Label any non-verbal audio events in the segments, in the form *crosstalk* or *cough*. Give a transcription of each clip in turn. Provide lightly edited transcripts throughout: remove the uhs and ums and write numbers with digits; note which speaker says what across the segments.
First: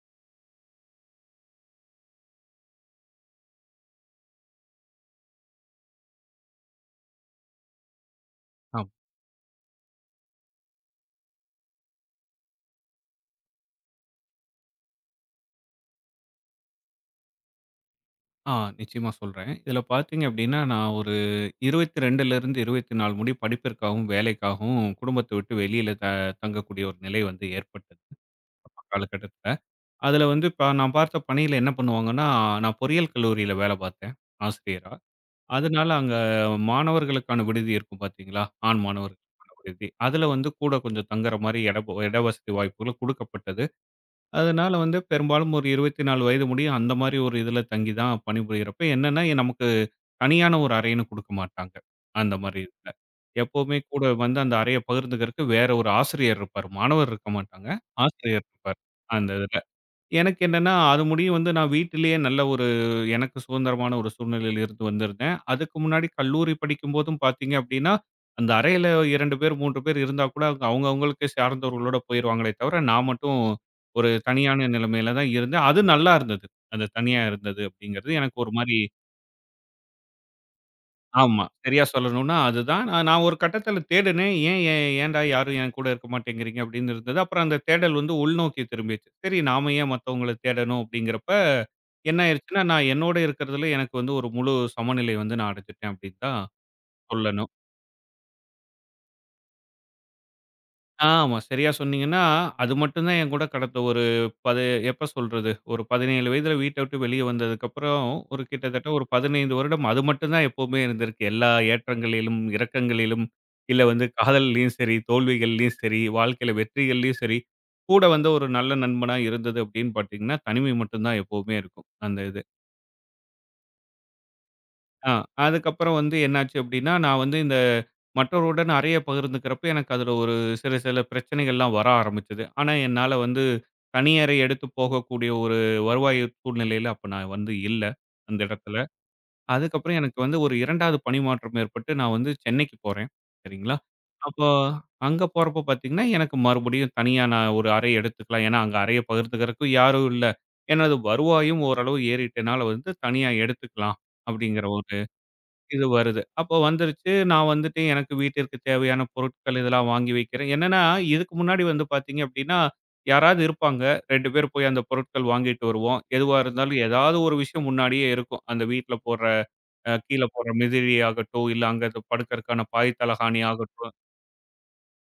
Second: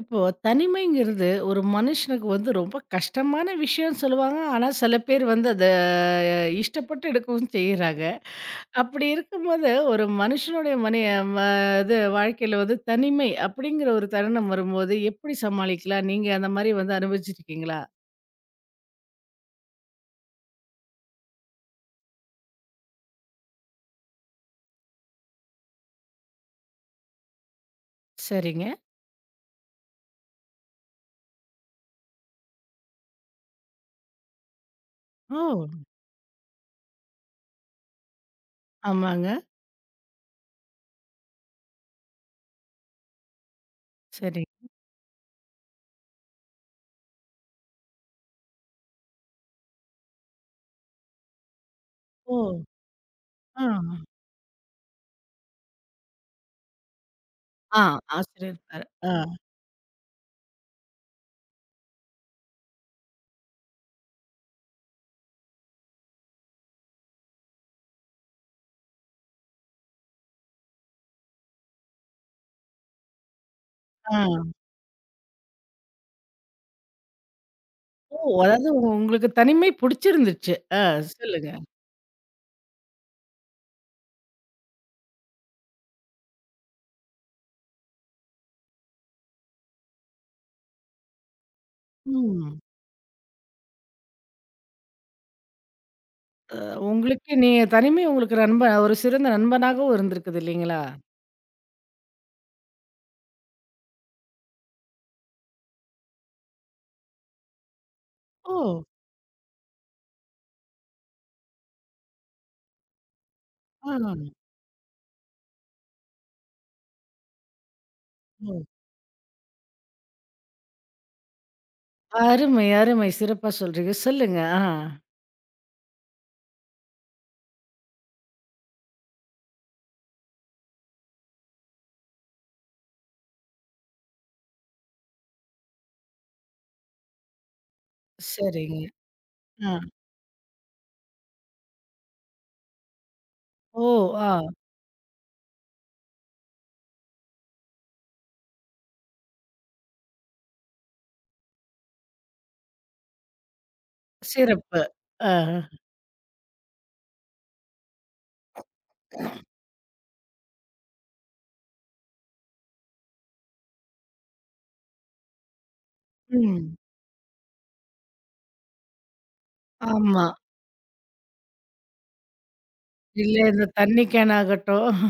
Speaker 1: இப்போ தனிமைங்கிறது ஒரு மனுஷனுக்கு வந்து ரொம்ப கஷ்டமான விஷயம்னு சொல்லுவாங்க. ஆனா, சில பேர் வந்து அத இஷ்டப்பட்டு எடுக்கவும் செய்றாங்க.
Speaker 2: ஆம்.
Speaker 1: அப்படி இருக்கும்போது ஒரு மனுஷனுடைய மனி ம இது வாழ்க்கையில வந்து தனிமை அப்படிங்கிற ஒரு தருணம் வரும்போது எப்படி சமாளிக்கலாம்? நீங்க அந்த மாரி வந்து அனுபவிச்சிருக்கீங்களா?
Speaker 2: ஆ நிச்சயமா சொல்றேன். இதில பார்த்தீங்க அப்டின்னா, நான் ஒரு 22லருந்து 24 முடி படிப்பிற்காகவும், வேலைக்காகவும் குடும்பத்த விட்டு வெளியில தங்கக்கூடிய ஒரு நிலை வந்து ஏற்பட்டது.
Speaker 1: சரிங்க.
Speaker 2: அப்ப காலகட்டத்தில. அதில வந்து இப்ப நான் பார்த்த பணியில என்ன பண்ணுவாங்கன்னா, நான் பொறியியல் கல்லூரியில வேல பார்த்தேன், ஆசிரியரா.
Speaker 1: ஓ!
Speaker 2: அதனால அங்க மாணவர்களுக்கான விடுதி இருக்கும் பார்த்தீங்களா? ஆண்
Speaker 1: ஆமாங்க.
Speaker 2: மாணவர்களுக்கான விடுதி. அதில வந்து கூட கொஞ்சம் தங்குற மாரி இட இட வசதி வாய்ப்புகள் குடுக்கப்பட்டது.
Speaker 1: சரி.
Speaker 2: அதனால வந்து பெரும்பாலும் ஒரு 24 வயது முடியும் அந்த மாதிரி ஒரு இதுல தங்கி தான் பணிபுரியறப்ப என்னன்னா, நமக்கு தனியான ஒரு அறைன்னு குடுக்க மாட்டாங்க. அந்த மாதிரி
Speaker 1: ஓ!
Speaker 2: இதுல.
Speaker 1: ஆ.
Speaker 2: எப்பவுமே கூட வந்து அந்த அறைய பகிர்ந்துக்கிறதுக்கு வேற ஒரு ஆசிரியர் இருப்பாரு. மாணவர் இருக்க மாட்டாங்க.
Speaker 1: ஆ
Speaker 2: ஆசிரியர்
Speaker 1: ஆசிரியர்
Speaker 2: இருப்பார்.
Speaker 1: இருப்பாரு. ஆ,
Speaker 2: அந்த இதுல. எனக்கு என்னன்னா, அது முடியும் வந்து நான் வீட்டிலேயே நல்ல ஒரு எனக்கு சுதந்திரமான ஒரு சூழ்நிலையில இருந்து வந்திருந்தேன். அதுக்கு முன்னாடி கல்லூரி படிக்கும்போதும் பார்த்தீங்க அப்டின்னா, அந்த அறையில 2 பேர், 3 பேர் இருந்தா கூட அவங்க அவங்க அவங்களுக்கு சார்ந்தவர்களோட போயிருவாங்களே தவிர, நான் மட்டும் ஒரு
Speaker 1: ஆ.
Speaker 2: தனியான நிலைமையில தான் இருந்தேன். அது நல்லா இருந்தது. அந்த தனியா இருந்தது
Speaker 1: ஓ!
Speaker 2: அப்டிங்கிறது எனக்கு ஒரு
Speaker 1: அதாவது
Speaker 2: மாரி
Speaker 1: உங்களுக்கு தனிமை புடிச்சிருந்துச்சு. ஆ,
Speaker 2: ஆமா.
Speaker 1: சொல்லுங்க.
Speaker 2: சரியா சொல்லணும்னா அதுதான். நான் நான் ஒரு கட்டத்தில தேடுனேன். ஏன் ஏன் ஏன்டா யாரும் என் கூட இருக்க மாட்டேங்கிறீங்க அப்படின்னு இருந்தது. அப்புறம் அந்த தேடல் வந்து உள்நோக்கி திரும்பிச்சு. சரி நாம ஏன் மத்தவங்கள தேடணும் அப்படிங்கிறப்ப, என்ன
Speaker 1: ம்.
Speaker 2: ஆயிருச்சுன்னா, நான் என்னோட இருக்கிறதுல எனக்கு வந்து ஒரு முழு சமநிலை வந்து நான் அடைஞ்சுட்டேன் அப்படின்னு தான்
Speaker 1: அ, உங்களுக்கு
Speaker 2: சொல்லணும்.
Speaker 1: நீங்க தனிமை உங்களுக்கு நண்பன் ஒரு சிறந்த நண்பனாகவும் இருந்திருக்குது இல்லைங்களா?
Speaker 2: ஆமா. சரியா சொன்னீங்கன்னா, அது மட்டும் தான் என் கூட கடந்த ஒரு பது எப்ப சொல்றது? ஒரு 17 வயதில வீட்ட விட்டு வெளிய வந்ததுக்கப்புறம், ஒரு
Speaker 1: ஓ!
Speaker 2: கிட்டத்தட்ட ஒரு 15 வருடம் அது மட்டும் தான் எப்பவுமே இருந்திருக்கு. எல்லா ஏற்றங்களிலும், இறக்கங்களிலும், இல்ல
Speaker 1: ஆ.
Speaker 2: வந்து காதல்லயும் சரி, தோல்விகள்லயும் சரி, வாழ்க்கையில வெற்றிகள்லயும் சரி, கூட வந்து ஒரு
Speaker 1: ஓ!
Speaker 2: நல்ல நண்பனா இருந்தது அப்படின்னு பார்த்தீங்கன்னா, தனிமை மட்டும் தான் எப்பவுமே இருக்கும். அந்த இது.
Speaker 1: அருமை, அருமை. சிறப்பா சொல்றீங்க. சொல்லுங்க. ஆ.
Speaker 2: ஆ. அதுக்கப்புறம் வந்து என்னாச்சு அப்டின்னா, நான் வந்து இந்த மற்றவர்களுடன் அறைய பகிர்ந்துக்கிறப்ப, எனக்கு அதில ஒரு சில சில பிரச்சனைகள்லாம் வர ஆரம்பிச்சது. ஆனா, என்னால வந்து தனி அறை எடுத்து போகக்கூடிய ஒரு வருவாய் சூழ்நிலையில அப்ப நான் வந்து இல்ல, அந்த இடத்துல.
Speaker 1: சரிங்க. ஆ.
Speaker 2: அதுக்கப்புறம் எனக்கு வந்து ஒரு 2வது பணிமாற்றம் ஏற்பட்டு, நான் வந்து சென்னைக்கு போறேன். சரிங்களா?
Speaker 1: ஓ! ஆ.
Speaker 2: அப்போ அங்க போறப்ப பார்த்தீங்கன்னா, எனக்கு மறுபடியும் தனியா நான் ஒரு அறை எடுத்துக்கலாம். ஏன்னா, அங்க அறைய பகிர்ந்துக்கிறதுக்கு யாரும் இல்ல. எனது வருவாயும் ஓரளவு ஏறிட்டனால வந்து தனியா எடுத்துக்கலாம், அப்டிங்கிற
Speaker 1: சிறப்பு.
Speaker 2: ஒரு
Speaker 1: ஆ.
Speaker 2: இது வருது. அப்போ வந்துருச்சு. நான் வந்துட்டு எனக்கு வீட்டிற்கு தேவையான பொருட்கள் இதெல்லாம் வாங்கி வைக்கிறேன். என்னன்னா, இதுக்கு முன்னாடி வந்து பார்த்தீங்க அப்படின்னா, யாராவது இருப்பாங்க. 2 பேர் போய் அந்த பொருட்கள் வாங்கிட்டு வருவோம். எதுவா
Speaker 1: ம்.
Speaker 2: இருந்தாலும் ஏதாவது ஒரு விஷயம் முன்னாடியே இருக்கும். அந்த வீட்ல போடுற கீழ
Speaker 1: ஆமா.
Speaker 2: போடுற மிதிழி ஆகட்டும், இல்ல அங்க படுக்கறக்கான பாய்
Speaker 1: இல்ல
Speaker 2: தலகாணி
Speaker 1: இந்த
Speaker 2: ஆகட்டும்.
Speaker 1: தண்ணி கேன் ஆகட்டும்.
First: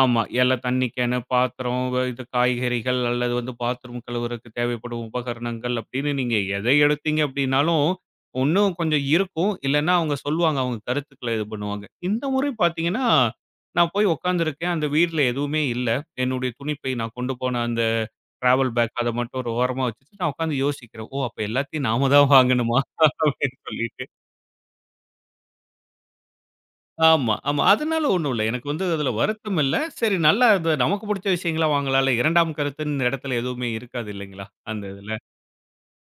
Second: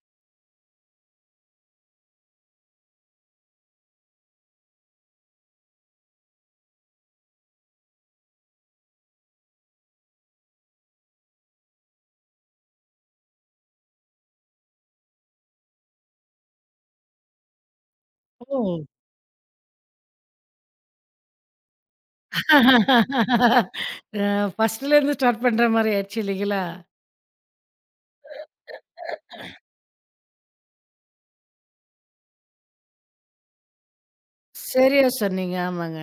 Speaker 2: ஆமா. எல்லாம் தண்ணி கேனு, பாத்திரம், இது காய்கறிகள் அல்லது வந்து பாத்ரூம் கழுவுறக்கு தேவைப்படும் உபகரணங்கள் அப்படின்னு நீங்க எதை எடுத்தீங்க அப்படின்னாலும், இன்னும் கொஞ்சம் இருக்கும். இல்லன்னா அவங்க சொல்லுவாங்க. அவங்க கருத்துக்கள இது பண்ணுவாங்க. இந்த முறை பார்த்தீங்கன்னா, நான் போய் உட்காந்துருக்கேன். அந்த வீட்ல எதுவுமே இல்ல. என்னுடைய துணிப்பை நான் கொண்டு போன அந்த டிராவல்
Speaker 1: ஓ!
Speaker 2: பேக் அத மட்டும் ஒரு ஓரமா வச்சுட்டு நான் உட்காந்து யோசிக்கிறேன். ஓ! அப்ப எல்லாத்தையும் நாம தான் வாங்கணுமா? அப்படின்னு சொல்லிட்டு.
Speaker 1: அ, ஃபர்ஸ்ட்லேருந்து ஸ்டார்ட் பண்ற மாரி ஆயிடுச்சு இல்லைங்களா?
Speaker 2: ஆமா, ஆமா. அதனால ஒண்ணும் இல்ல. எனக்கு வந்து அதுல வருத்தம் இல்ல. சரி நல்லா இது நமக்கு புடிச்ச விஷயங்களா வாங்கலாம்ல. 2ஆம் கருத்துன்னு இடத்துல எதுவுமே இருக்காது இல்லைங்களா? அந்த
Speaker 1: சரியா
Speaker 2: இதுல.
Speaker 1: சொன்னீங்க. ஆமாங்க.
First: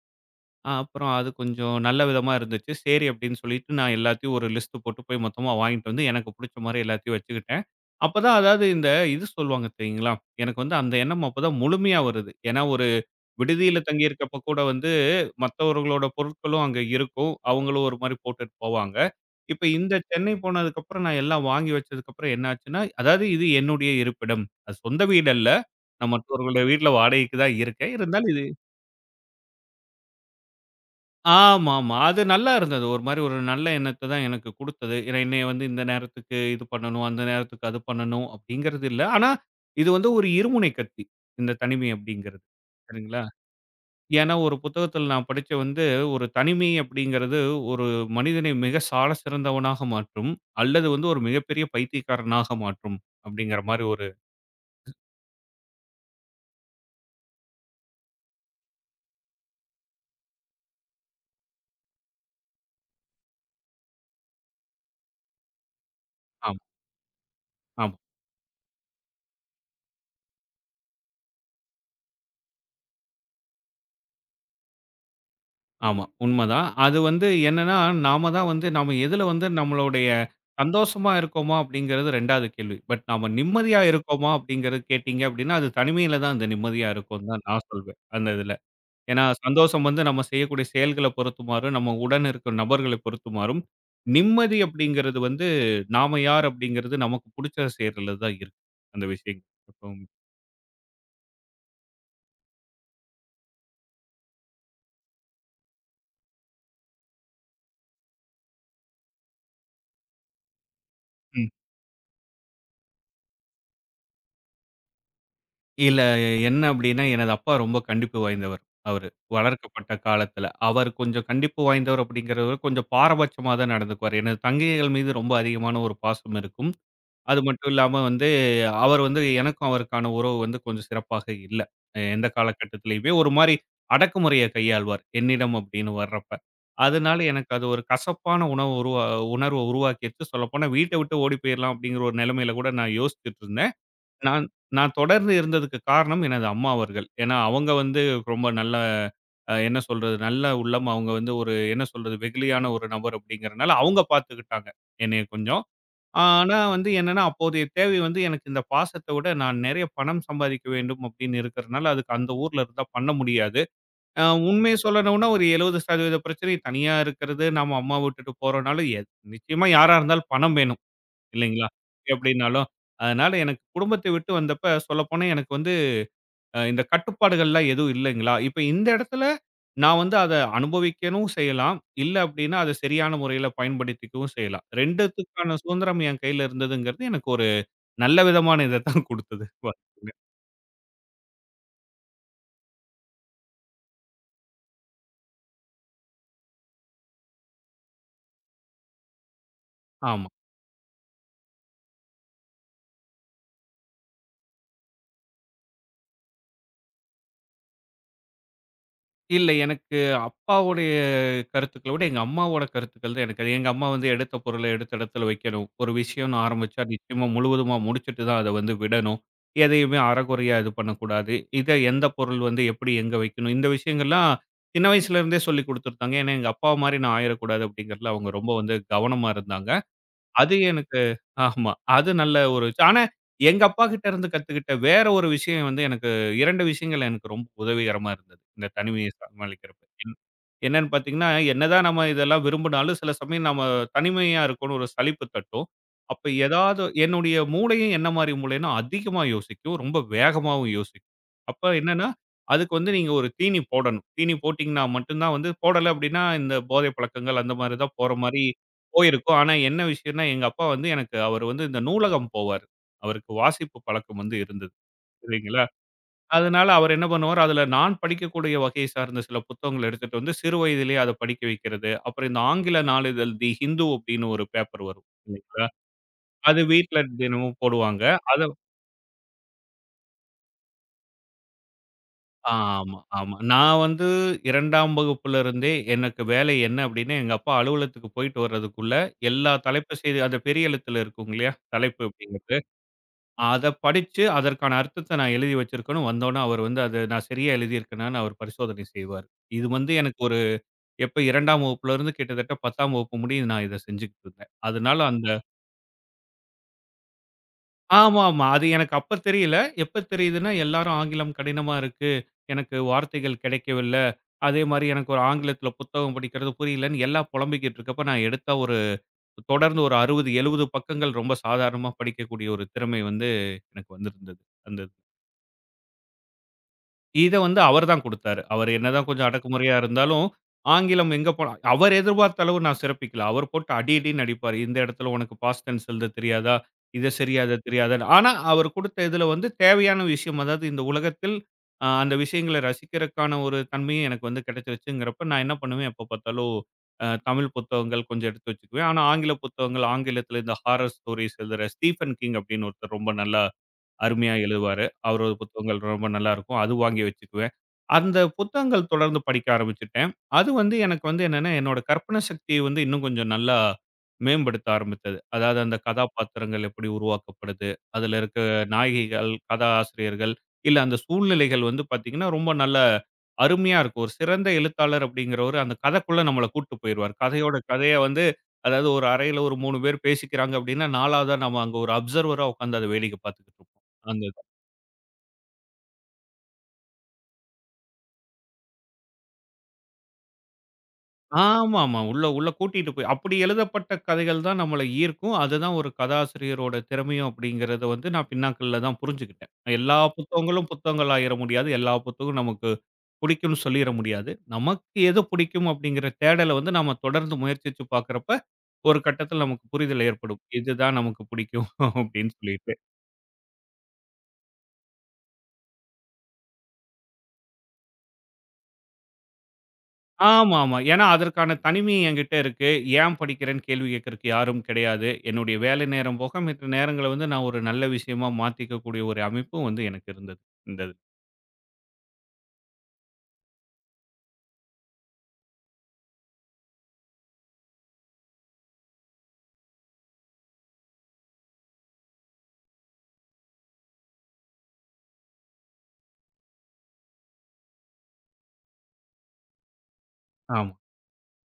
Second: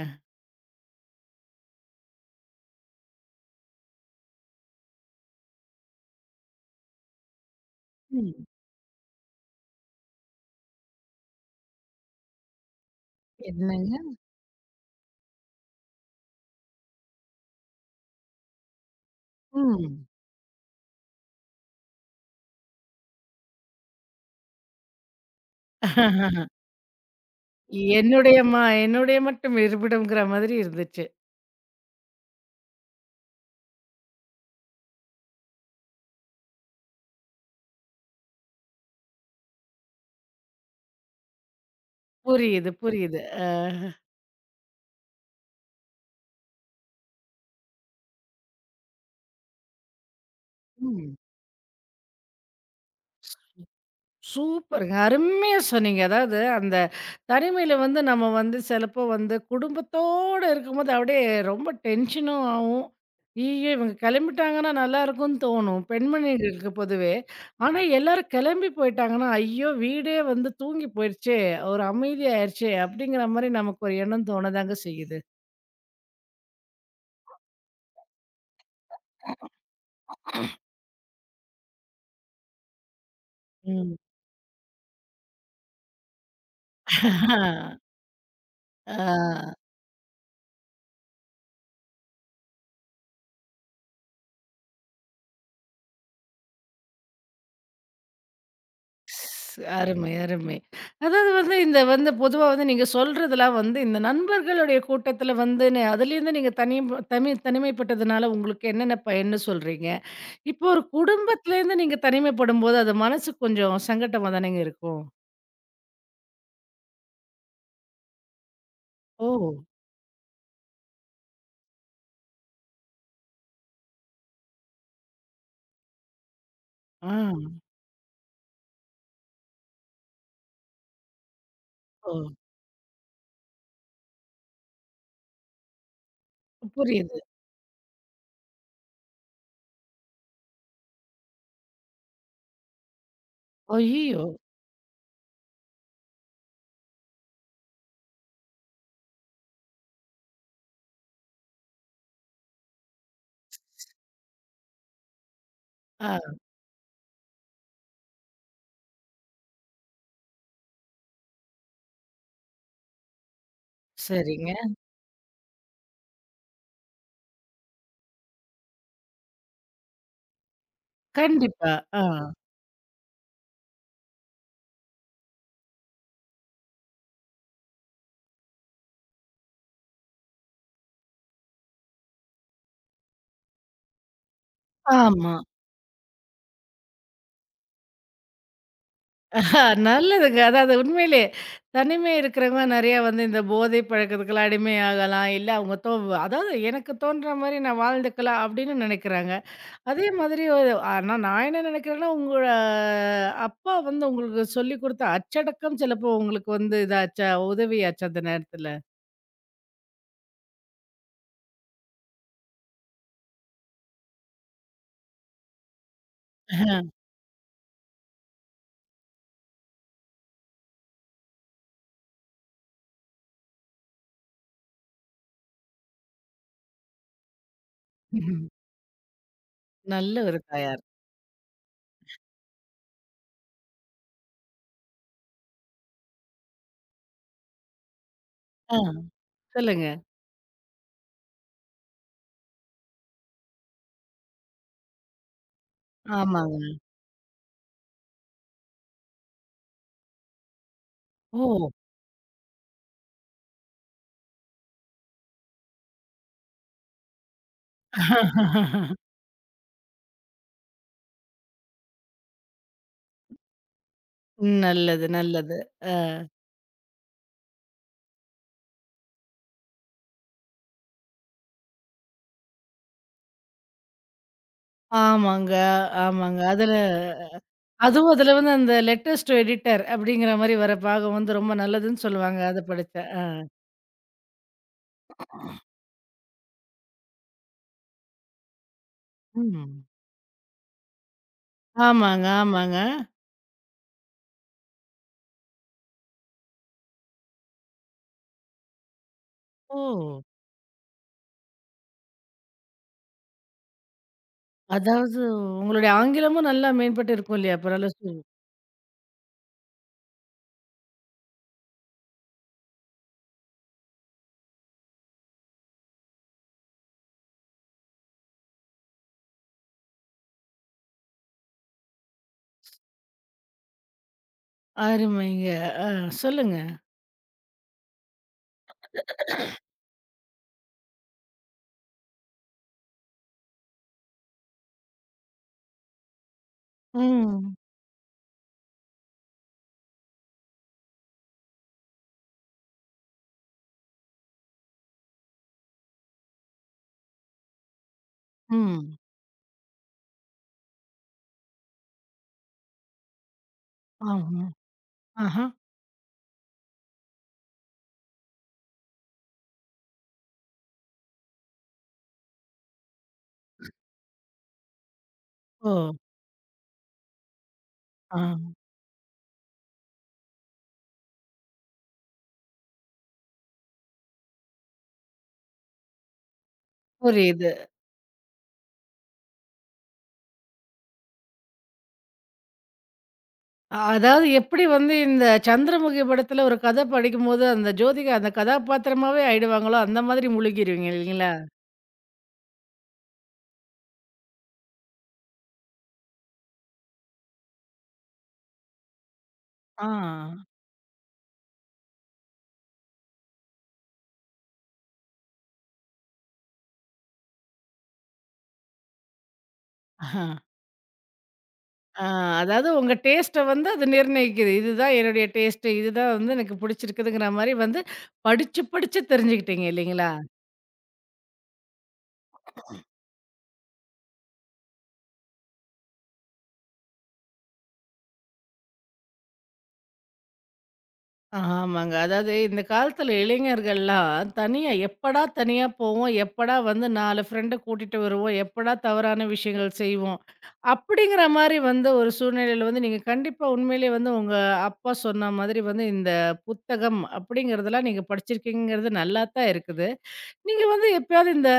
Speaker 2: அப்புறம் அது கொஞ்சம் நல்ல விதமா இருந்துச்சு. சரி அப்படின்னு சொல்லிட்டு நான் எல்லாத்தையும் ஒரு லிஸ்ட் போட்டு போய் மொத்தமா வாங்கிட்டு வந்து எனக்கு புடிச்ச மாரி எல்லாத்தையும் வச்சுக்கிட்டேன். அப்பதான்
Speaker 1: ம்.
Speaker 2: அதாவது இந்த இது சொல்லுவாங்க தெரியுங்களா? எனக்கு வந்து அந்த எண்ணம் அப்பதான் முழுமையா வருது. ஏன்னா ஒரு விடுதியில
Speaker 1: என்னங்க?
Speaker 2: தங்கியிருக்கப்ப கூட வந்து மத்தவர்களோட பொருட்களும் அங்க இருக்கும். அவங்களும் ஒரு மாரி போட்டுட்டு போவாங்க. இப்ப இந்த
Speaker 1: ம்.
Speaker 2: சென்னை போனதுக்கப்புறம் நான் எல்லாம் வாங்கி வச்சதுக்கப்புறம் என்ன ஆச்சுன்னா, அதாவது இது என்னுடைய இருப்பிடம். அது சொந்த வீடு அல்ல. நான் மற்றவர்களுடைய வீட்ல வாடகைக்கு தான் இருக்கேன். இருந்தாலும்
Speaker 1: என்னுடைய
Speaker 2: இது
Speaker 1: ம என்னுடைய மட்டும் இருப்பிடம்ங்கிற மாதிரி இருந்துச்சு.
Speaker 2: ஆமாமா. அது நல்லா இருந்தது. ஒரு மாரி ஒரு நல்ல எண்ணத்த தான் எனக்கு குடுத்தது. ஏன்னா என்னைய வந்து இந்த நேரத்துக்கு இது பண்ணணும், அந்த நேரத்துக்கு அது பண்ணணும் அப்படிங்கிறது இல்ல. ஆனா, இது வந்து ஒரு இருமுனை கத்தி. இந்த தனிமை அப்படிங்கிறது.
Speaker 1: புரியுது, புரியுது.
Speaker 2: சரிங்களா?
Speaker 1: ஆ.
Speaker 2: ஏன்னா, ஒரு புத்தகத்துல நான் படிச்ச வந்து, "ஒரு தனிமை அப்படிங்கிறது ஒரு மனிதனை மிக சால சிறந்தவனாக மாற்றும். அல்லது வந்து
Speaker 1: ம்.
Speaker 2: ஒரு மிகப்பெரிய பைத்தியக்காரனாக மாற்றும்." அப்படிங்கிற மாரி ஒரு
Speaker 1: சூப்பருங்க. அருமையா சொன்னீங்க. அதாவது அந்த தனிமையில வந்து நம்ம வந்து சிலப்போ வந்து குடும்பத்தோட இருக்கும்போது அப்படியே ரொம்ப டென்ஷனும் ஆவும். ஐய்யய்யோ! இவங்க கிளம்பிட்டாங்கன்னா நல்லாயிருக்கும்னு தோணும்.
Speaker 2: ஆமா,
Speaker 1: பெண்மணிகளுக்கு பொதுவே. ஆனா
Speaker 2: ஆமா,
Speaker 1: எல்லாரும் கிளம்பி போயிட்டாங்கன்னா, ஐயோ! வீடே வந்து தூங்கி போயிடுச்சே! ஒரு அமைதி ஆயிருச்சே! அப்படிங்கிற மாரி நமக்கு ஒரு எண்ணம் தோணதாங்க செய்யுது.
Speaker 2: ஆமா. உண்மதான். அது வந்து என்னன்னா, நாம எதுல வந்து நம்மளுடைய சந்தோஷமா இருக்கோமா அப்படிங்கிறது 2வது கேள்வி. பட் நாம நிம்மதியா
Speaker 1: ம்.
Speaker 2: இருக்கோமா அப்படிங்கிறது கேட்டீங்க அப்படின்னா, அது தனிமையில தான் அந்த நிம்மதியா இருக்கும்னு தான் நான்
Speaker 1: *laughs*
Speaker 2: சொல்வேன், அந்த இதுல. ஏன்னா,
Speaker 1: ஆ.
Speaker 2: சந்தோஷம் வந்து நம்ம செய்யக்கூடிய செயல்கள பொறுத்து மாறும். நம்ம உடன் இருக்கும் நபர்கள பொறுத்து மாறும். நிம்மதி அப்படிங்கிறது வந்து, நாம யார் அப்படிங்கிறது நமக்கு புடிச்சத செய்றதுல தான் இருக்கு. அந்த விஷயம்.
Speaker 1: ஸ்
Speaker 2: எப்பவும்.
Speaker 1: அருமை, அருமை. அதாவது வந்து இந்த வந்து பொதுவா வந்து நீங்க சொல்றதெல்லாம் வந்து இந்த நண்பர்களுடைய கூட்டத்துல வந்துன்னு அதுலேருந்து நீங்க தனிம் தனி தனிமைப்பட்டதுனால உங்களுக்கு என்னென்ன பயன்னு சொல்றீங்க? இப்போ ஒரு
Speaker 2: ம்.
Speaker 1: குடும்பத்துலேருந்து நீங்க தனிமைப்படும்போது அது மனசுக்கு கொஞ்சம் சங்கட்டமா தானேங்க இருக்கும்?
Speaker 2: இல்ல என்ன அப்படின்னா, எனது அப்பா ரொம்ப கண்டிப்பு வாய்ந்தவர். அவரு.
Speaker 1: ஓ!
Speaker 2: வளர்க்கப்பட்ட காலத்துல. அவர் கொஞ்சம் கண்டிப்பு வாய்ந்தவர் அப்படிங்கிறவர் கொஞ்சம் பாரபட்சமா தான் நடந்துக்குவாரு. எனது தங்கைகள் மீது ரொம்ப அதிகமான ஒரு பாசம் இருக்கும்.
Speaker 1: ஆ.
Speaker 2: அது மட்டும் இல்லாம வந்து, அவர் வந்து எனக்கும் அவருக்கான உறவு வந்து கொஞ்சம் சிறப்பாக இல்ல.
Speaker 1: ஓ!
Speaker 2: எந்த காலகட்டத்திலயுமே ஒரு மாரி அடக்குமுறைய கையாள்வார். என்னிடம் அப்படின்னு வர்றப்ப. அதனால
Speaker 1: புரியுது.
Speaker 2: எனக்கு அது ஒரு கசப்பான உணவு உருவா உணர்வ உருவாக்கிருச்சு. சொல்லப்போனா வீட்ட விட்டு ஓடி போயிரலாம் அப்படிங்கிற ஒரு நிலைமையில கூட நான் யோசிச்சுட்டு இருந்தேன்.
Speaker 1: ஐய்யயோ!
Speaker 2: நான் நான் தொடர்ந்து இருந்ததுக்கு காரணம் எனது அம்மா அவர்கள். ஏன்னா அவங்க வந்து ரொம்ப நல்ல என்ன சொல்றது? நல்ல உள்ளம். அவங்க வந்து ஒரு என்ன சொல்றது? வெகுளியான ஒரு நபர் அப்படிங்கிறனால அவங்க பார்த்துக்கிட்டாங்க என்னைய கொஞ்சம்.
Speaker 1: ஆ,
Speaker 2: ஆனா வந்து என்னன்னா, அப்போதைய தேவை வந்து எனக்கு இந்த பாசத்த விட நான் நெறைய பணம் சம்பாதிக்க வேண்டும் அப்படின்னு இருக்கிறனால, அதுக்கு அந்த ஊர்ல இருந்தா பண்ண முடியாது. அ
Speaker 1: சரிங்க.
Speaker 2: உண்மைய சொல்லணும்னா ஒரு 70% பிரச்சனை தனியா இருக்கிறது, நாம அம்மா விட்டுட்டு போறோம்னாலும், நிச்சயமா யாரா இருந்தாலும் பணம் வேணும் இல்லைங்களா?
Speaker 1: கண்டிப்பா. ஆ.
Speaker 2: எப்படின்னாலும். அதனால எனக்கு குடும்பத்தை விட்டு வந்தப்ப சொல்லப்போனா எனக்கு வந்து இந்த கட்டுப்பாடுகள்லாம் எதுவும் இல்லைங்களா? இப்ப இந்த இடத்துல நான் வந்து அத அனுபவிக்கணும் செய்யலாம். இல்ல அப்டின்னா, அத சரியான முறையில பயன்படுத்திக்கவும் செய்யலாம்.
Speaker 1: ஆமா.
Speaker 2: 2த்துக்கான சுதந்திரம் என் கையில இருந்ததுங்கிறது எனக்கு ஒரு நல்ல விதமான இத தான் குடுத்தது.
Speaker 1: ஆ,
Speaker 2: *laughs*
Speaker 1: நல்லதுங்க. அதாவது உண்மையிலே தனிமையா இருக்கிறவங்க நெறையா வந்து இந்த போதை பழக்கத்துக்கெல்லாம் அடிமை ஆகலாம். இல்ல அவங்க தோ, அதாவது எனக்கு தோன்ற மாரி நான் வாழ்ந்துக்கலாம் அப்படின்னு நெனைக்கிறாங்க. அதே
Speaker 2: ஆமா.
Speaker 1: மாதிரி ஒரு ஆனா நான் என்ன நெனைக்கிறேன்னா, உங்களோட அப்பா வந்து உங்களுக்கு சொல்லிக் குடுத்த அச்சடக்கம் சிலப்போ உங்களுக்கு வந்து இதாச்சா, உதவியாச்சா அந்த நேரத்துல?
Speaker 2: இல்ல எனக்கு அப்பாவோட கருத்துக்கள விட, எங்க அம்மாவோட கருத்துக்கள் தான் எனக்கு. எங்க அம்மா வந்து எடுத்த பொருள எடுத்த இடத்துல வைக்கணும். ஒரு விஷயம்னு
Speaker 1: *laughs* ஆஹா.
Speaker 2: ஆரம்பிச்சா நிச்சயமா முழுவதுமா முடிச்சுட்டு தான் அத வந்து விடணும். எதையுமே அரைகுறையா இது பண்ணக்கூடாது. இத எந்த பொருள் வந்து எப்படி எங்க வைக்கணும். இந்த விஷயங்கள்லாம் சின்ன வயசுல இருந்தே சொல்லிக் குடுத்துருக்காங்க. ஏன்னா, எங்க அப்பா மாரி நான் ஆயிறக்கூடாது அப்படிங்கிறதுல அவங்க ரொம்ப வந்து கவனமா இருந்தாங்க.
Speaker 1: நல்ல ஒரு
Speaker 2: அது
Speaker 1: தாயார்.
Speaker 2: எனக்கு ஆமா. அது நல்ல ஒரு ஆனா எங்க அப்பாகிட்ட இருந்து கத்துக்கிட்ட வேற ஒரு விஷயம் வந்து எனக்கு 2 விஷயங்கள் எனக்கு ரொம்ப உதவிகரமா இருந்தது. இந்த
Speaker 1: ஆ,
Speaker 2: தனிமையை சமாளிக்கிறப்ப.
Speaker 1: சொல்லுங்க.
Speaker 2: என்னன்னு பார்த்தீங்கன்னா, என்னதான் நம்ம இதெல்லாம் விரும்பினாலும் சில சமயம் நம்ம தனிமையா இருக்கோம்னு ஒரு சலிப்பு தட்டும். அப்ப
Speaker 1: ஆமாங்க.
Speaker 2: ஏதாவது என்னுடைய மூளையும் என்ன மாரி மூளைன்னா அதிகமா யோசிக்கும். ரொம்ப வேகமாவும் யோசிக்கும். அப்ப
Speaker 1: ஓ!
Speaker 2: என்னன்னா, அதுக்கு வந்து நீங்க ஒரு தீனி போடணும். தீனி போட்டீங்கன்னா மட்டும் தான் வந்து போடல அப்டின்னா இந்த போதை பழக்கங்கள் அந்த மாரி தான் போற மாரி
Speaker 1: *laughs*
Speaker 2: போயிருக்கோம். ஆனா என்ன விஷயம்னா, எங்க அப்பா வந்து எனக்கு அவரு வந்து இந்த நூலகம் போவாரு. அவருக்கு வாசிப்பு பழக்கம் வந்து இருந்தது.
Speaker 1: நல்லது, நல்லது.
Speaker 2: சரிங்களா?
Speaker 1: அ,
Speaker 2: அதனால அவர் என்ன பண்ணுவாரு, அதுல நான் படிக்கக்கூடிய வகையை சார்ந்த சில புத்தகங்கள எடுத்துட்டு வந்து, சிறு வயதிலேயே அத படிக்க வைக்கிறது. அப்புறம் இந்த ஆங்கில நாளிதழ் தி ஹிந்து அப்படின்னு ஒரு பேப்பர் வரும்.
Speaker 1: ஆமாங்க,
Speaker 2: இல்லைங்களா?
Speaker 1: ஆமாங்க.
Speaker 2: அது
Speaker 1: அதுல
Speaker 2: வீட்ல தினமும் போடுவாங்க.
Speaker 1: அதுவும் அதுல
Speaker 2: அது
Speaker 1: வந்து அந்த லெட்டர்ஸ் டூ எடிட்டர் அப்படிங்கிற மாரி வர பாகம் வந்து ரொம்ப நல்லதுன்னு சொல்லுவாங்க. அத
Speaker 2: ஆமா,
Speaker 1: படிச்சேன். ஆ.
Speaker 2: ஆமா. நான் வந்து 2ஆம் வகுப்புல இருந்தே எனக்கு வேலை என்ன அப்படின்னா, எங்க அப்பா அலுவலகத்துக்கு போயிட்டு வர்றதுக்குள்ள எல்லா
Speaker 1: ம்.
Speaker 2: தலைப்பு செய்தி அந்த பெரிய எழுத்துல இருக்கும் இல்லையா? தலைப்பு
Speaker 1: ஆமாங்க,
Speaker 2: அப்படிங்கிறது.
Speaker 1: ஆமாங்க.
Speaker 2: அத படிச்சு, அதற்கான அர்த்தத்த நான் எழுதி வச்சிருக்கணும். வந்தோன அவரு வந்து அத நான் சரியா எழுதியிருக்கேனான்னு அவரு பரிசோதனை செய்வாரு. இது
Speaker 1: ஓ!
Speaker 2: வந்து எனக்கு ஒரு எப்ப 2ஆம் வகுப்புலருந்து கிட்டத்தட்ட 10ஆம் வகுப்பு முடியும் நான் இத செஞ்சுகிட்டு இருந்தேன். அதனால
Speaker 1: அதாவது
Speaker 2: அந்த
Speaker 1: உங்களுடைய ஆங்கிலமும் நல்லா மேம்பட்டு இருக்கும் இல்லையா? பரவால்ல சு,
Speaker 2: ஆமாமா. அது எனக்கு அப்ப தெரியல. எப்ப தெரியுதுன்னா, எல்லாரும் ஆங்கிலம் கடினமா இருக்கு. எனக்கு வார்த்தைகள் கிடைக்கவில்ல. அதே மாரி எனக்கு ஒரு ஆங்கிலத்துல புத்தகம் படிக்கிறது புரியலன்னு எல்லாம் புலம்பிக்கிட்டு இருக்கப்ப, நான் எடுத்த ஒரு தொடர்ந்து ஒரு 60, 70 பக்கங்கள் ரொம்ப சாதாரணமா படிக்கக்கூடிய ஒரு திறமை வந்து எனக்கு வந்திருந்தது. அந்த
Speaker 1: அருமைங்க. ஆ, சொல்லுங்க.
Speaker 2: இத வந்து அவர் தான் குடுத்தாரு. அவர் என்னதான் கொஞ்சம் அடக்குமுறையா இருந்தாலும், ஆங்கிலம் எங்க போனா அவர் எதிர்பார்த்த அளவு நான் சிறப்பிக்கல. அவர் போட்டு அடி அடின்னு அடிப்பாரு. இந்த இடத்துல உனக்கு பாஸ்ட் டென்ஸ் எழுத தெரியாதா? இத சரியா,
Speaker 1: ம்.
Speaker 2: அத தெரியாதான்னு. ஆனா, அவர் குடுத்த இதுல வந்து தேவையான விஷயம். அதாவது இந்த உலகத்தில் அந்த விஷயங்கள ரசிக்கிறக்கான ஒரு தன்மையும் எனக்கு வந்து கிடைச்சிருச்சுங்கிறப்ப, நான் என்ன பண்ணுவேன் எப்ப பார்த்தாலும், தமிழ் புத்தகங்கள் கொஞ்சம் எடுத்து வச்சுக்குவேன்.
Speaker 1: ம்.
Speaker 2: ஆனா, ஆங்கில புத்தகங்கள் ஆங்கிலத்தில இந்த ஹாரர் ஸ்டோரீஸ் எழுதுற ஸ்டீஃபன் கிங் அப்படின்னு ஒருத்தர் ரொம்ப நல்லா அருமையா
Speaker 1: ஆமா.
Speaker 2: எழுதுவாரு. அவரோட
Speaker 1: ஆஹா.
Speaker 2: புத்தகங்கள் ரொம்ப நல்லாருக்கும். அது வாங்கி வச்சுக்குவேன். அந்த புத்தகங்கள் தொடர்ந்து படிக்க ஆரம்பிச்சுட்டேன். அது வந்து எனக்கு வந்து என்னன்னா, என்னோட கற்பனை சக்திய வந்து இன்னும் கொஞ்சம் நல்லா மேம்படுத்த ஆரம்பித்தது. அதாவது
Speaker 1: ஓ!
Speaker 2: அந்த கதாபாத்திரங்கள் எப்படி உருவாக்கப்படுது, அதுல இருக்க
Speaker 1: ஆ.
Speaker 2: நாயகிகள், கதாசிரியர்கள், இல்ல அந்த சூழ்நிலைகள் வந்து பார்த்தீங்கன்னா, ரொம்ப நல்ல அருமையா இருக்கும். ஒரு சிறந்த எழுத்தாளர் அப்படிங்கிறவரு அந்த கதைக்குள்ள நம்மள கூட்டு போயிருவாரு.
Speaker 1: புரியுது.
Speaker 2: கதையோட கதைய வந்து அதாவது ஒரு அறையில ஒரு 3 பேர் பேசிக்கிறாங்க அப்படின்னா, 4வதா நம்ம அங்க ஒரு அப்சர்வரா உட்கார்ந்து அத வேடிக்கை பார்த்துக்கிட்டு இருப்போம். அந்த
Speaker 1: அதாவது எப்படி வந்து இந்த சந்திரமுகி படத்துல ஒரு கதை படிக்கும்போது அந்த ஜோதிகா அந்த கதாபாத்திரமாவே ஆயிடுவாங்களோ, அந்த மாதிரி முழுகிருவீங்க இல்லைங்களா?
Speaker 2: ஆமாமா. உள்ள உள்ள கூட்டிட்டு போய் அப்படி எழுதப்பட்ட கதைகள் தான் நம்மள ஈர்க்கும். அதுதான் ஒரு கதாசிரியரோட திறமையும் அப்படிங்கிறத வந்து நான் பின்னாக்கள்ல தான் புரிஞ்சுகிட்டேன். எல்லா புத்தகங்களும் புத்தகங்கள் ஆயிற முடியாது. எல்லா புத்தகமும் நமக்கு பிடிக்கும்னு சொல்லிற முடியாது. நமக்கு எது பிடிக்கும் அப்படிங்கிற தேடல வந்து நாம தொடர்ந்து முயற்சிச்சு பார்க்கிறப்ப, ஒரு கட்டத்தில நமக்கு புரிதல்
Speaker 1: ஆ.
Speaker 2: ஏற்படும். இதுதான் நமக்கு பிடிக்கும்
Speaker 1: ஆ,
Speaker 2: அப்படின்னு
Speaker 1: அதாவது
Speaker 2: சொல்லிட்டு.
Speaker 1: உங்க டேஸ்ட்ட வந்து அது நிர்ணயிக்குது. இதுதான் என்னுடைய டேஸ்ட்டு. இதுதான் வந்து எனக்கு பிடிச்சிருக்குதுங்கிற மாரி வந்து படிச்சு, படிச்சு தெரிஞ்சுக்கிட்டீங்க இல்லைங்களா?
Speaker 2: ஆமா, ஆமா. ஏன்னா அதற்கான தனிமை என்கிட்ட இருக்கு. ஏன் படிக்கிறேன்னு கேள்வி கேட்கறக்கு யாரும் கிடையாது. என்னுடைய வேலை நேரம் போக மத்த நேரங்கள வந்து நான் ஒரு நல்ல விஷயமா மாத்திக்கக்கூடிய ஒரு அமைப்பும் வந்து எனக்கு இருந்தது. இந்த இது.
Speaker 1: ஆமாங்க. அதாவது இந்த காலத்துல இளைஞர்கள்லாம் தனியா எப்படா தனியா போவோம்? எப்படா வந்து 4 ஃப்ரெண்ட கூட்டிட்டு வருவோம்? எப்படா தவறான விஷயங்கள் செய்வோம்? அப்படிங்கிற மாரி வந்து ஒரு சூழ்நிலையில வந்து நீங்க கண்டிப்பா உண்மையிலேயே வந்து உங்க அப்பா சொன்ன மாதிரி வந்து இந்த புத்தகம் அப்படிங்கிறதெல்லாம் நீங்க படிச்சிருக்கீங்கிறது நல்லா தான் இருக்குது. நீங்க
Speaker 2: ஆமா,
Speaker 1: வந்து எப்பயாவது இந்த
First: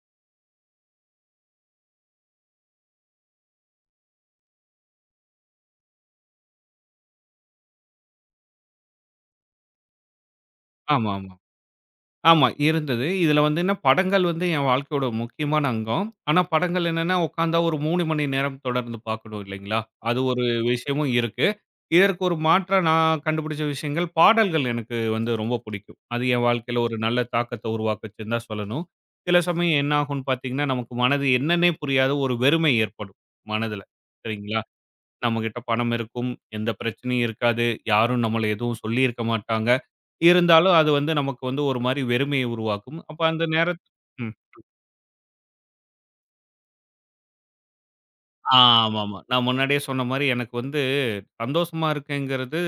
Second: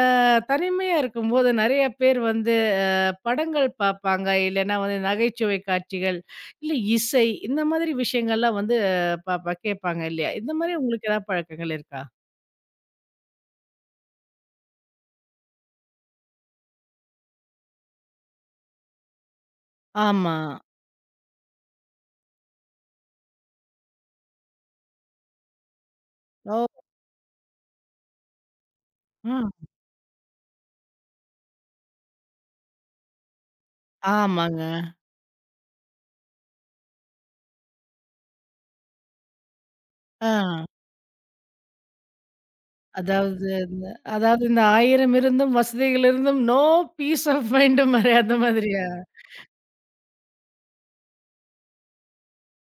Speaker 1: தனிமையா இருக்கும்போது நெறைய பேர் வந்து படங்கள் பார்ப்பாங்க. இல்லன்னா வந்து நகைச்சுவை காட்சிகள், இல்ல இசை இந்த மாதிரி விஷயங்கள்லாம் வந்து பாப்பா கேட்பாங்க இல்லையா? இந்த மாதிரி உங்களுக்கு ஏதாவது
Speaker 2: ஆமாமா.
Speaker 1: பழக்கங்கள் இருக்கா?
Speaker 2: ஆமா இருந்தது. இதுல வந்து என்ன படங்கள் வந்து என் வாழ்க்கையோட முக்கியமான அங்கம். ஆனா படங்கள் என்னன்னா உட்கார்ந்தா ஒரு 3 மணி நேரம் தொடர்ந்து பார்க்கணும் இல்லைங்களா? அது
Speaker 1: ஆமா.
Speaker 2: ஒரு விஷயமும் இருக்கு. இதற்கு ஒரு மாற்றா நான் கண்டுபிடிச்ச விஷயங்கள் பாடல்கள் எனக்கு வந்து ரொம்ப பிடிக்கும். அது என் வாழ்க்கையில
Speaker 1: ஓ!
Speaker 2: ஒரு நல்ல தாக்கத்த உருவாக்குச்சுன்னு தான் சொல்லணும்.
Speaker 1: ஆ.
Speaker 2: சில சமயம் என்ன ஆகும்ன்னு பார்த்தீங்கன்னா, நமக்கு மனது என்னன்னே புரியாத ஒரு வெறுமை ஏற்படும் மனதுல. சரிங்களா?
Speaker 1: ஆமாங்க.
Speaker 2: நம்மகிட்ட பணம் இருக்கும். எந்த பிரச்சனையும் இருக்காது. யாரும் நம்மள எதுவும் சொல்லியிருக்க மாட்டாங்க.
Speaker 1: ஆ.
Speaker 2: இருந்தாலும் அது வந்து நமக்கு வந்து ஒரு மாரி வெறுமையை உருவாக்கும். அப்ப அந்த
Speaker 1: அதாவது
Speaker 2: நேரத்
Speaker 1: இந்த
Speaker 2: ம்.
Speaker 1: அதாவது இந்த 1000 இருந்தும் வசதிகள் இருந்தும் நோ பீஸ் ஆஃப் மைண்ட் மாரி அந்த மாதிரியா?
Speaker 2: ஆமாமா. நான் முன்னாடியே சொன்ன மாரி எனக்கு வந்து சந்தோஷமா இருக்கேங்கிறது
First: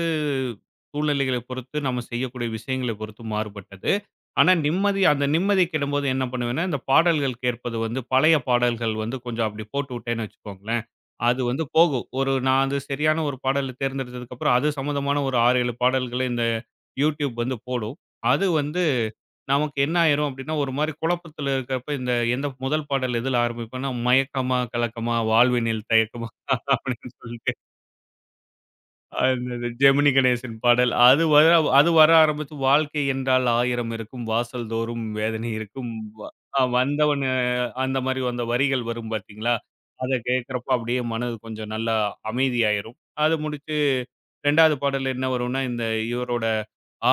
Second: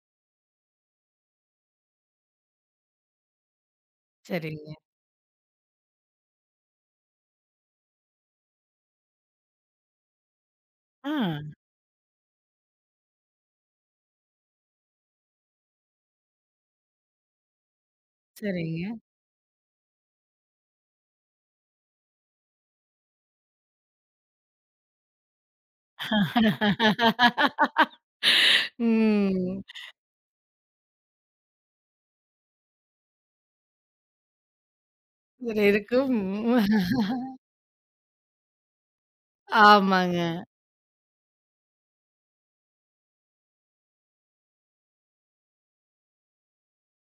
Speaker 2: சூழ்நிலைகளை பொறுத்து நம்ம செய்யக்கூடிய விஷயங்களை பொறுத்து மாறுபட்டது. ஆனா,
Speaker 1: சரிங்க.
Speaker 2: நிம்மதி அந்த நிம்மதி கெடும்போது என்ன பண்ணுவேன்னா, இந்த பாடல்கள் கேட்பது வந்து பழைய பாடல்கள் வந்து கொஞ்சம் அப்படி போட்டுவுட்டேன்னு வச்சுக்கோங்களேன்,
Speaker 1: ஆ.
Speaker 2: அது வந்து போகும். ஒரு நான் அது சரியான ஒரு பாடல தேர்ந்தெடுத்ததுக்கப்புறம், அது சம்மந்தமான ஒரு 6, 7 பாடல்கள இந்த யூடியூப் வந்து போடும். அது வந்து
Speaker 1: சரிங்க.
Speaker 2: நமக்கு என்ன ஆயிரும் அப்படின்னா, ஒரு மாரி குழப்பத்துல இருக்கிறப்ப இந்த எந்த முதல் பாடல் எதுல ஆரம்பிப்பேன்னா, மயக்கமா கலக்கமா வாழ்வினில் தயக்கமா *laughs* அப்படின்னு சொல்லிட்டு
Speaker 1: *laughs*
Speaker 2: அந்த
Speaker 1: ம்.
Speaker 2: இது ஜெமினி கணேசன் பாடல். அது வர ஆரம்பிச்சு, "வாழ்க்கை என்றால் ஆயிரம் இருக்கும், வாசல் தோறும் வேதனை
Speaker 1: இதுல
Speaker 2: இருக்கும்."
Speaker 1: இருக்கும்.
Speaker 2: வ அ வந்தவனு அந்த மாரி அந்த வரிகள் வரும் பார்த்தீங்களா? அத
Speaker 1: ஆமாங்க.
Speaker 2: கேட்கிறப்ப அப்படியே மனது கொஞ்சம் நல்லா அமைதியாயிரும். அது முடிச்சு 2வது பாடல் என்ன வரும்னா, இந்த இவரோட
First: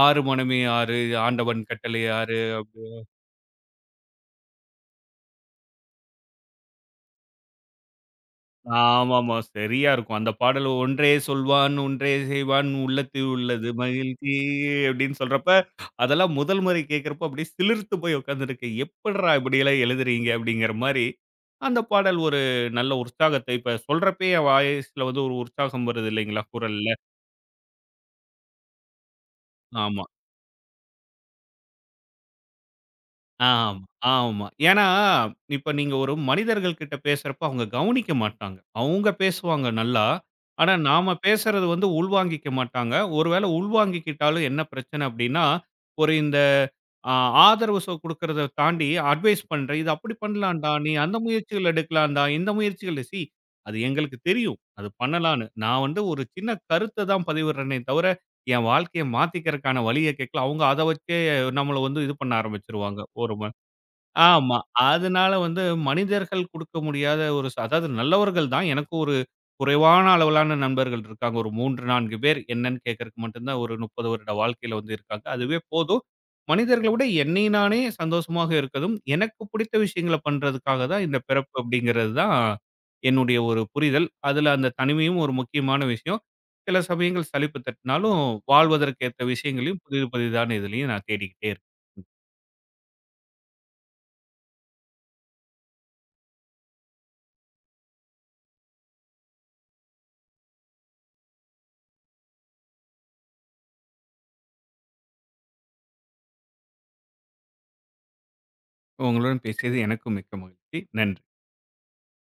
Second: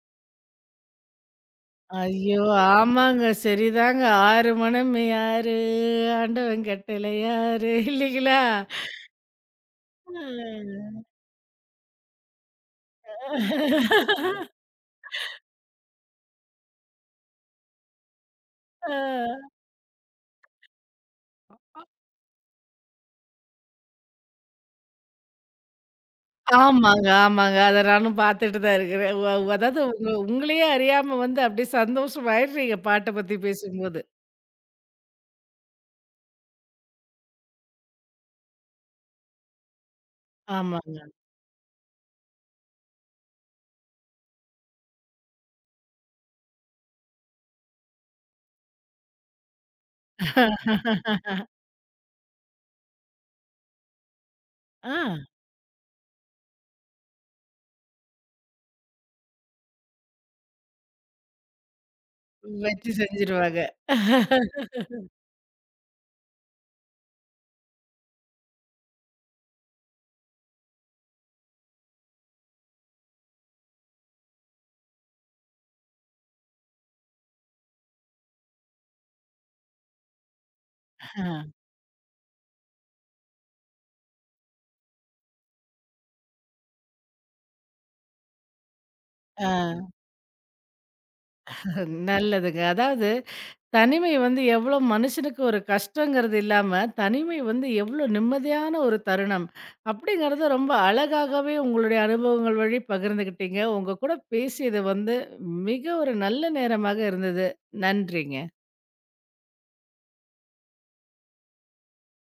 Speaker 2: "ஆறு மனமே ஆறு, ஆண்டவன் கட்டளை ஆறு"
Speaker 1: ஐயோ! ஆமாங்க. சரிதாங்க. "ஆறு மணம் யாரு? ஆண்டவன் கட்டளை யாரு?" இல்லைங்களா?
Speaker 2: ஆமாமா. சரியா இருக்கும். அந்த பாடல் "ஒன்றே சொல்வான், ஒன்றே செய்வான் உள்ளத்தில் உள்ளது மகிழ்ச்சி" அப்படின்னு சொல்றப்ப, அதெல்லாம் முதல் முறை கேட்கிறப்போ அப்படியே சிலிர்த்து போய் உட்கார்ந்துருக்கேன். "எப்புட்றா
Speaker 1: அ.
Speaker 2: இப்படியெல்லாம் எழுதுறீங்க?" அப்படிங்கிற மாரி, அந்த பாடல் ஒரு நல்ல உற்சாகத்தை இப்ப சொல்றப்பயே என் வாய்ஸ்ல வந்து ஒரு உற்சாகம் வருது இல்லைங்களா? குரல்ல.
Speaker 1: ஆமாங்க, ஆமாங்க. அத நானும் பார்த்துட்டு தான் இருக்கிறேன். வ, அதாவது
Speaker 2: ஆமா.
Speaker 1: உங்க உங்களையே அறியாம வந்து அப்படியே சந்தோஷமாயிடுறீங்க பாட்ட பத்தி
Speaker 2: ஆமா,
Speaker 1: பேசும்போது.
Speaker 2: ஆமா. ஏன்னா, இப்ப நீங்க ஒரு மனிதர்கள் கிட்ட பேசுறப்ப அவங்க கவனிக்க மாட்டாங்க. அவங்க பேசுவாங்க நல்லா. ஆனா,
Speaker 1: ஆமாங்க.
Speaker 2: நாம பேசுறது வந்து உள்வாங்கிக்க மாட்டாங்க. ஒருவேள உள்வாங்கிக்கிட்டாலும் என்ன பிரச்சனை அப்டின்னா, ஒரு இந்த அ ஆதரவு குடுக்கறத தாண்டி அட்வைஸ் பண்றேன். "இது அப்படி பண்ணலாம்டா. நீ அந்த முயற்சிகள் எடுக்கலாம்டா. இந்த முயற்சிகள்" அது எங்களுக்கு தெரியும். அது
Speaker 1: ஆ.
Speaker 2: பண்ணலான்னு. நான் வந்து ஒரு சின்ன கருத்த தான் பதிவிடுறேனே தவிர, என் வாழ்க்கைய மாத்திக்கிறக்கான வழிய கேட்கல. அவங்க அத வச்சு நம்மள வந்து இது பண்ண
Speaker 1: வச்சு
Speaker 2: ஆரம்பிச்சுருவாங்க. ஒரு ம
Speaker 1: செஞ்சுருவாங்க.
Speaker 2: ஆமா. அதனால வந்து மனிதர்கள் குடுக்க முடியாத ஒரு அதாவது நல்லவர்கள் தான். எனக்கு ஒரு குறைவான அளவிலான நண்பர்கள் இருக்காங்க. ஒரு 3, 4 பேர் என்னன்னு கேட்கறக்கு மட்டும் தான் ஒரு 30 வருட வாழ்க்கையில வந்து இருக்காங்க. அதுவே போதும். மனிதர்கள விட என்னை நானே சந்தோஷமாக இருக்கதும், எனக்கு பிடித்த விஷயங்கள பண்றதுக்காக தான் இந்த பிறப்பு
Speaker 1: ஆ.
Speaker 2: அப்படிங்கிறது தான் என்னுடைய ஒரு புரிதல். அதுல அந்த தனிமையும் ஒரு முக்கியமான விஷயம். சில சமயங்கள் சலிப்பு தட்டினாலும் வாழ்வதற்கேத்த விஷயங்களையும்
Speaker 1: ஆ,
Speaker 2: புதிது புதிதான இதுலயும் நான் தேடிக்கிட்டே இருப்பேன்.
Speaker 1: நல்லதுங்க. அதாவது தனிமை வந்து எவ்ளோ மனுஷனுக்கு ஒரு கஷ்டங்கிறது இல்லாம, தனிமை வந்து எவ்ளோ நிம்மதியான ஒரு தருணம் அப்படிங்கிறத ரொம்ப அழகாகவே உங்களுடைய அனுபவங்கள் வழி பகிர்ந்துக்கிட்டீங்க. உங்க கூட பேசியது வந்து மிக ஒரு நல்ல நேரமாக இருந்தது. நன்றிங்க.
Speaker 2: உங்களுடன் பேசியது எனக்கும் மிக்க மகிழ்ச்சி. நன்றி.